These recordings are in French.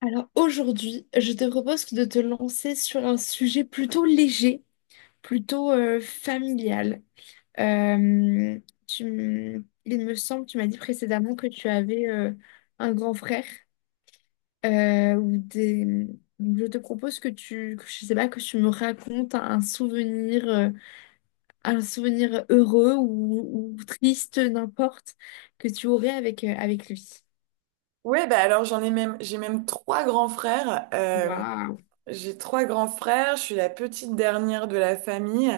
Alors aujourd'hui, je te propose de te lancer sur un sujet plutôt léger, plutôt familial. Euh, il me semble, tu m'as dit précédemment que tu avais un grand frère ou des. Je te propose que tu, que je sais pas, que tu me racontes un souvenir heureux ou triste, n'importe, que tu aurais avec lui. Ouais, bah alors j'ai même trois grands frères. Waouh! J'ai trois grands frères, je suis la petite dernière de la famille.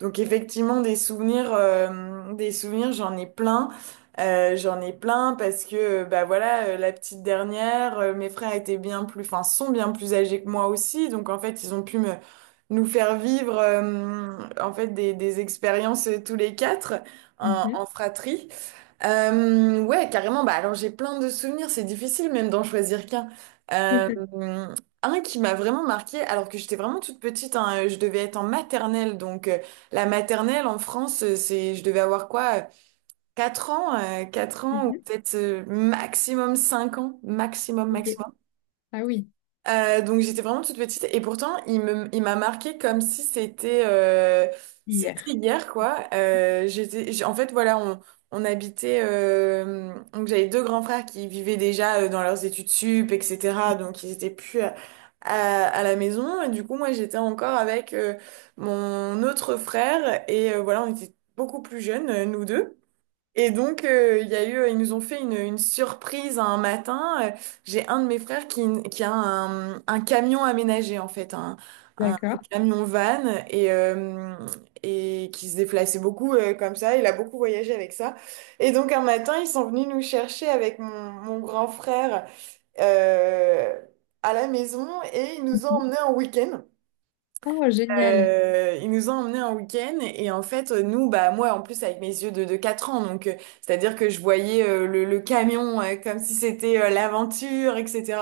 Donc effectivement, des souvenirs, j'en ai plein. J'en ai plein parce que, bah voilà, la petite dernière, mes frères étaient bien plus, enfin, sont bien plus âgés que moi aussi. Donc en fait, ils ont pu nous faire vivre, en fait, des expériences tous les quatre en Mhm. en fratrie. Ouais, carrément. Bah, alors j'ai plein de souvenirs, c'est difficile même d'en choisir qu'un. Euh, un qui m'a vraiment marqué, alors que j'étais vraiment toute petite, hein, je devais être en maternelle. Donc la maternelle en France, c'est, je devais avoir quoi, 4 ans ou Mhm. peut-être maximum 5 ans, maximum, Ok. maximum. Ah oui, Donc j'étais vraiment toute petite et pourtant il m'a marqué comme si c'était hier. hier quoi. En fait voilà on habitait donc j'avais deux grands frères qui vivaient déjà dans leurs études sup etc. Donc ils étaient plus à la maison et du coup moi j'étais encore avec mon autre frère et voilà, on était beaucoup plus jeunes nous deux. Et donc, il y a eu, ils nous ont fait une surprise un matin. J'ai un de mes frères qui a un camion aménagé, en fait, un D'accord. camion van, et, euh, et qui se déplaçait beaucoup comme ça. Il a beaucoup voyagé avec ça. Et donc, un matin, ils sont venus nous chercher avec mon grand frère euh, à la maison et ils nous ont Mhm. emmenés en week-end. Oh, génial. Il nous a emmenés un week-end et en fait nous, bah moi en plus avec mes yeux de 4 ans, donc c'est-à-dire que je voyais le camion comme si c'était l'aventure etc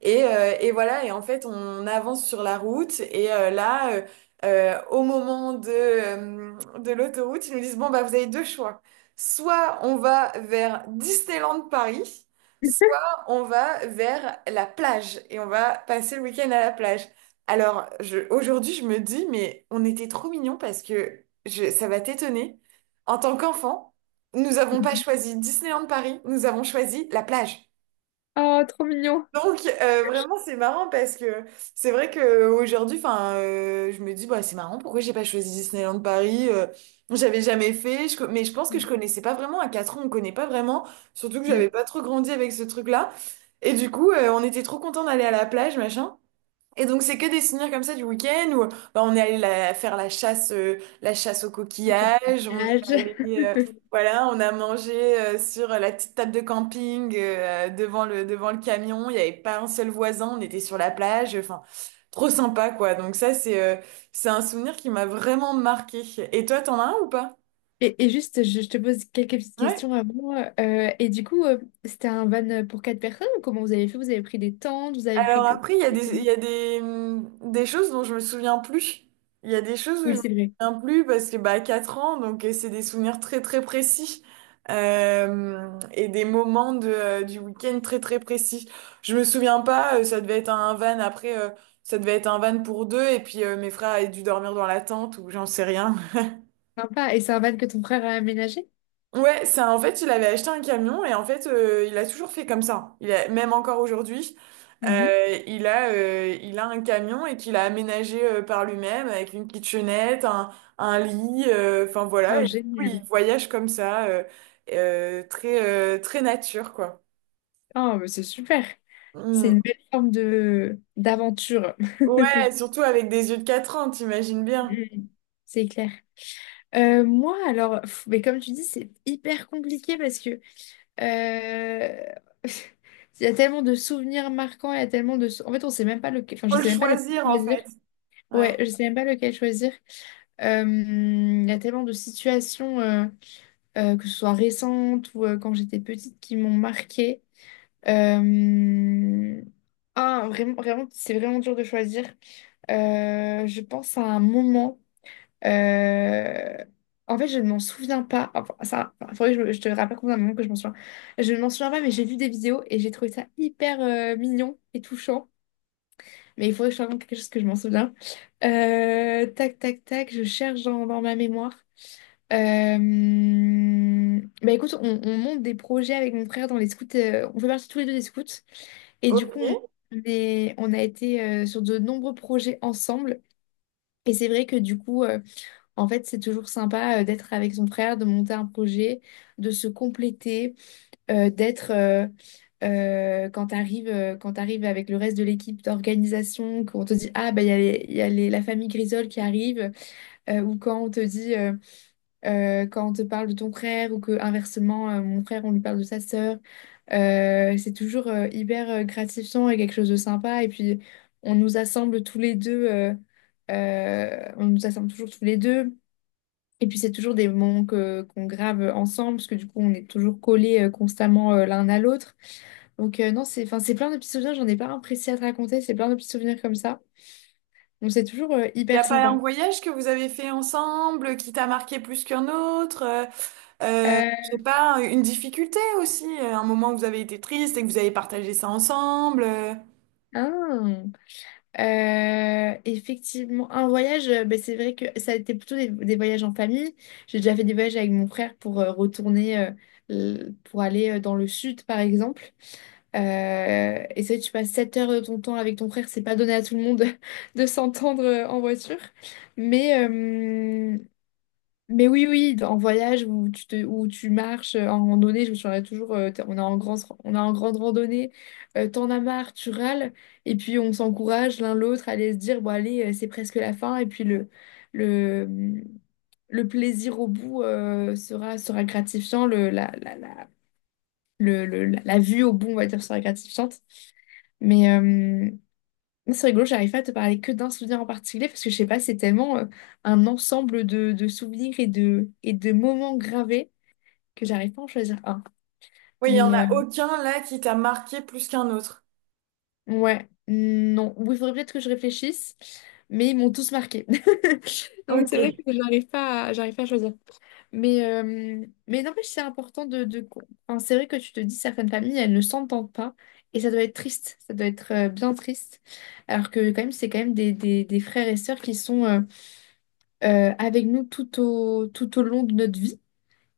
et voilà, et en fait, on avance sur la route. Et là, au moment de l'autoroute, ils nous disent, bon, bah, vous avez deux choix. Soit on va vers Disneyland Paris, soit on va vers la plage et on va passer le week-end à la plage. Alors, aujourd'hui, je me dis, mais on était trop mignons parce que, ça va t'étonner. En tant qu'enfant, nous n'avons pas choisi Disneyland Paris, nous avons choisi la plage. Oh, trop mignon. Donc vraiment c'est marrant parce que c'est vrai que aujourd'hui, enfin je me dis, bah c'est marrant, pourquoi j'ai pas choisi Disneyland Paris. J'avais jamais fait, mais je pense que je Mm, connaissais pas vraiment. À 4 ans on connaît pas vraiment, surtout que j'avais mm. pas trop grandi avec ce truc-là, et du coup on était trop contents d'aller à la plage, machin, et donc c'est que des souvenirs comme ça du week-end où, bah, on est allé faire la chasse aux coquillages, on est Nuage. allé, euh, voilà, on a mangé sur la petite table de camping devant le camion, il n'y avait pas un seul voisin, on était sur la plage, enfin trop sympa quoi. Donc ça, c'est un souvenir qui m'a vraiment marqué. Et toi, t'en as un ou pas? Et juste, je te pose quelques petites Ouais. questions avant. Et du coup, c'était un van pour quatre personnes ou comment vous avez fait? Vous avez pris des tentes, vous avez pris Alors que... après, il y a des, comment? Des choses dont je me souviens plus. Il y a des choses où je Oui, me c'est vrai. souviens plus parce que bah 4 ans, donc c'est des souvenirs très très précis. Et des moments du week-end très très précis. Je me souviens pas, ça devait être un van après, ça devait être un van pour deux et puis mes frères avaient dû dormir dans la tente ou j'en sais rien. Sympa. Et c'est un van que ton frère a aménagé? Ouais, ça, en fait, il avait acheté un camion et en fait, il a toujours fait comme ça. Il a, même encore aujourd'hui, Mhm. Il a un camion et qu'il a aménagé par lui-même avec une kitchenette, un lit, enfin Oh, voilà. Et du coup, il génial. voyage comme ça, très, très nature, quoi. Oh, mais c'est super. C'est Mm. une belle forme de d'aventure. Ouais, surtout avec des yeux de 4 ans, t'imagines bien. Mm. C'est clair. Moi, alors, pff, mais comme tu dis, c'est hyper compliqué parce que euh, il y a tellement de souvenirs marquants, il y a tellement de... sou- en fait, on sait même pas lequel. Enfin, je Faut le sais même pas lequel choisir, en choisir. fait. Ouais. Ouais, je sais même pas lequel choisir. Il y a tellement de situations, que ce soit récentes ou quand j'étais petite, qui m'ont marquée. Euh, Ah, vraiment, vraiment, c'est vraiment dur de choisir. Je pense à un moment. Euh, En fait, je ne m'en souviens pas. Enfin, ça, enfin, faudrait que je te rappelle combien de moments que je m'en souviens. Je ne m'en souviens pas, mais j'ai vu des vidéos et j'ai trouvé ça hyper mignon et touchant. Mais il faudrait que je te raconte quelque chose que je m'en souviens. Tac, tac, tac, je cherche dans ma mémoire. Bah écoute, on monte des projets avec mon frère dans les scouts. On fait partie tous les deux des scouts. Et du Ok. coup, Il on a été sur de nombreux projets ensemble. Et c'est vrai que du coup, en fait, c'est toujours sympa d'être avec son frère, de monter un projet, de se compléter, d'être quand t'arrives avec le reste de l'équipe d'organisation, qu'on te dit ah bah il y a, les- il y a les- la famille Grisol qui arrive, ou quand on te dit quand on te parle de ton frère, ou que inversement mon frère on lui parle de sa sœur, c'est toujours hyper gratifiant et quelque chose de sympa. Et puis on nous assemble tous les deux. On nous assemble toujours tous les deux. Et puis c'est toujours des moments que qu'on grave ensemble, parce que du coup on est toujours collés constamment l'un à l'autre. Donc non, c'est enfin, c'est plein de petits souvenirs, j'en ai pas un précis à te raconter, c'est plein de petits souvenirs comme ça. Donc c'est toujours n'y a hyper pas un sympa. voyage que vous avez fait ensemble qui t'a marqué plus qu'un autre? Euh, Je sais pas, une difficulté aussi, un moment où vous avez été triste et que vous avez partagé ça ensemble. Hein, effectivement, un voyage, ben, c'est vrai que ça a été plutôt des voyages en famille. J'ai déjà fait des voyages avec mon frère pour aller dans le sud, par exemple. Et ça, tu passes 7 heures de ton temps avec ton frère, c'est pas donné à tout le monde de s'entendre en voiture. Mais, euh, mais oui, oui, en voyage où où tu marches en randonnée, je me souviendrai toujours, on est en grande randonnée, t'en as marre, tu râles, et puis on s'encourage l'un l'autre à aller se dire, bon allez, c'est presque la fin, et puis le, le plaisir au bout sera gratifiant, le, la- le- la la vue au bout, on va dire, serait gratifiante. Mais c'est rigolo, j'arrive pas à te parler que d'un souvenir en particulier parce que je sais pas, c'est tellement un ensemble de souvenirs et et de moments gravés que j'arrive pas à en choisir un. Oui, il y en Mais a aucun là qui t'a marqué plus qu'un autre. ouais, non. Oui, il faudrait peut-être que je réfléchisse, mais ils m'ont tous marqué. Donc c'est vrai Ok. que j'arrive pas à choisir. Mais n'empêche, c'est important enfin, c'est vrai que tu te dis, certaines familles, elles ne s'entendent pas. Et ça doit être triste, ça doit être bien triste. Alors que quand même, c'est quand même des frères et sœurs qui sont avec nous tout au long de notre vie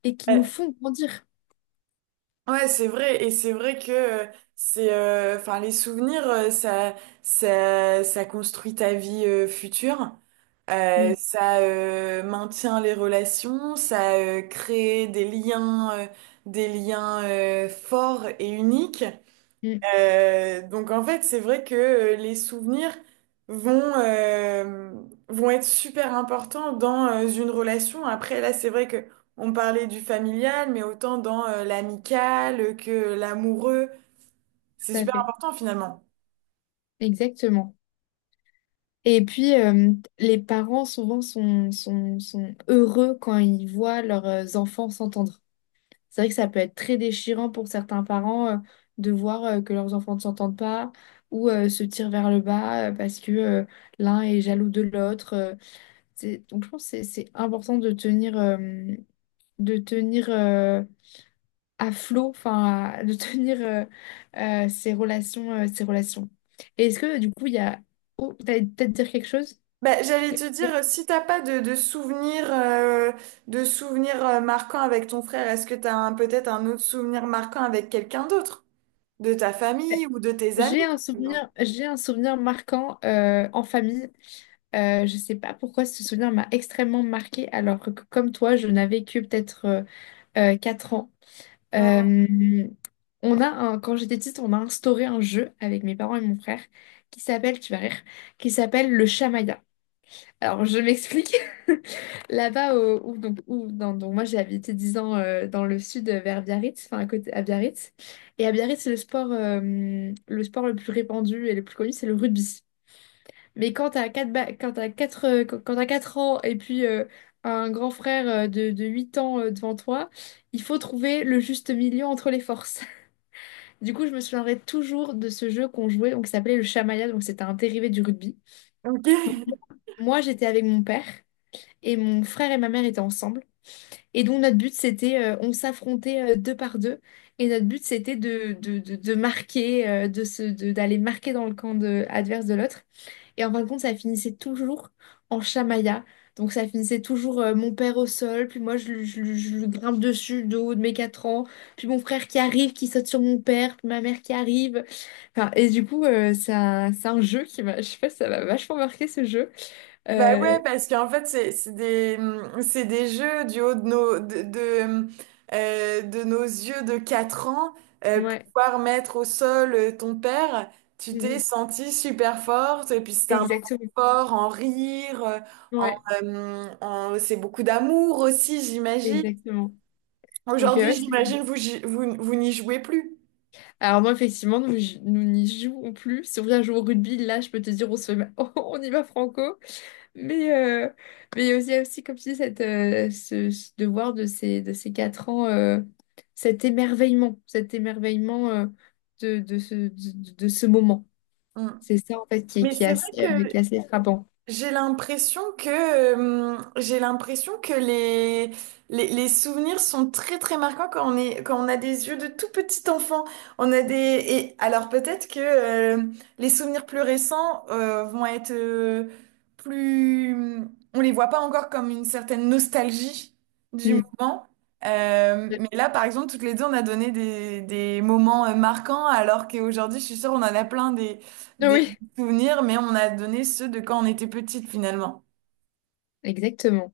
et qui nous Euh, font grandir. ouais, c'est vrai, et c'est vrai que enfin, les souvenirs, ça construit ta vie future. Mm, Ça maintient les relations, ça crée des liens forts et uniques. mm, Donc en fait, c'est vrai que les souvenirs vont, euh, vont être super importants dans une relation. Après, là, c'est vrai que on parlait du familial, mais autant dans l'amical que l'amoureux. C'est tout à super fait, important finalement. exactement. Et puis, les parents, souvent, sont heureux quand ils voient leurs enfants s'entendre. C'est vrai que ça peut être très déchirant pour certains parents de voir que leurs enfants ne s'entendent pas ou se tirent vers le bas parce que l'un est jaloux de l'autre. Donc je pense que c'est important de tenir à flot, enfin de tenir ces relations, ces relations. Et est-ce que du coup il y a. Oh, t'allais peut-être dire quelque chose? Bah, Je j'allais t'ai te coupé. dire, si t'as pas de souvenirs marquants avec ton frère, est-ce que peut-être un autre souvenir marquant avec quelqu'un d'autre? De ta famille ou de tes amis, J'ai un par exemple? souvenir, j'ai un souvenir marquant en famille. Je sais pas pourquoi ce souvenir m'a extrêmement marqué alors que comme toi, je n'avais que peut-être 4 ans. Ah, Euh, Quand j'étais petite, on a instauré un jeu avec mes parents et mon frère qui s'appelle, tu vas rire, qui s'appelle le Chamaya. Alors je m'explique. Là-bas, au- où, donc, où- dans- donc, moi j'ai habité 10 ans dans le sud vers Biarritz, enfin à côté, à Biarritz. Et à Biarritz, le sport le plus répandu et le plus connu, c'est le rugby. Mais quand t'as 4 ans et puis un grand frère de 8 ans devant toi, il faut trouver le juste milieu entre les forces. Du coup, je me souviendrai toujours de ce jeu qu'on jouait, donc, qui s'appelait le Shamaya, donc c'était un dérivé du rugby. Donc, ok. moi, j'étais avec mon père et mon frère et ma mère étaient ensemble. Et donc, notre but, c'était, on s'affrontait deux par deux. Et notre but, c'était de marquer, d'aller marquer dans le camp adverse de l'autre. Et en fin de compte, ça finissait toujours en chamaillard. Donc ça finissait toujours mon père au sol, puis moi je lui grimpe dessus de haut de mes 4 ans, puis mon frère qui arrive, qui saute sur mon père, puis ma mère qui arrive. Enfin, et du coup, c'est un jeu je sais pas, ça m'a vachement marqué ce jeu. Bah Euh, ouais, parce qu'en fait, c'est des jeux du haut de de nos yeux de 4 ans. Ouais, Pouvoir mettre au sol ton père, tu t'es Mhm. sentie super forte. Et puis c'était un moment Exactement. fort en rire, en, Ouais, c'est beaucoup d'amour aussi, j'imagine. exactement. Donc, Aujourd'hui, ouais, j'imagine, vous n'y jouez plus. alors moi, effectivement, nous n'y jouons plus. Si on vient jouer au rugby, là, je peux te dire, on se fait... on y va franco. Mais, euh, mais il y a aussi, aussi, comme tu dis, ce devoir de ces 4 ans, cet émerveillement de ce moment. Hum. C'est ça, en fait, Mais c'est vrai que qui est assez frappant. j'ai l'impression que les souvenirs sont très très marquants quand on a des yeux de tout petit enfant. Et alors peut-être que, les souvenirs plus récents, vont être, plus, on les voit pas encore comme une certaine nostalgie du Mm. moment. Mais là, par exemple, toutes les deux, on a donné des moments marquants, alors qu'aujourd'hui, je suis sûre, on en a plein Oui, souvenirs, mais on a donné ceux de quand on était petite finalement. exactement.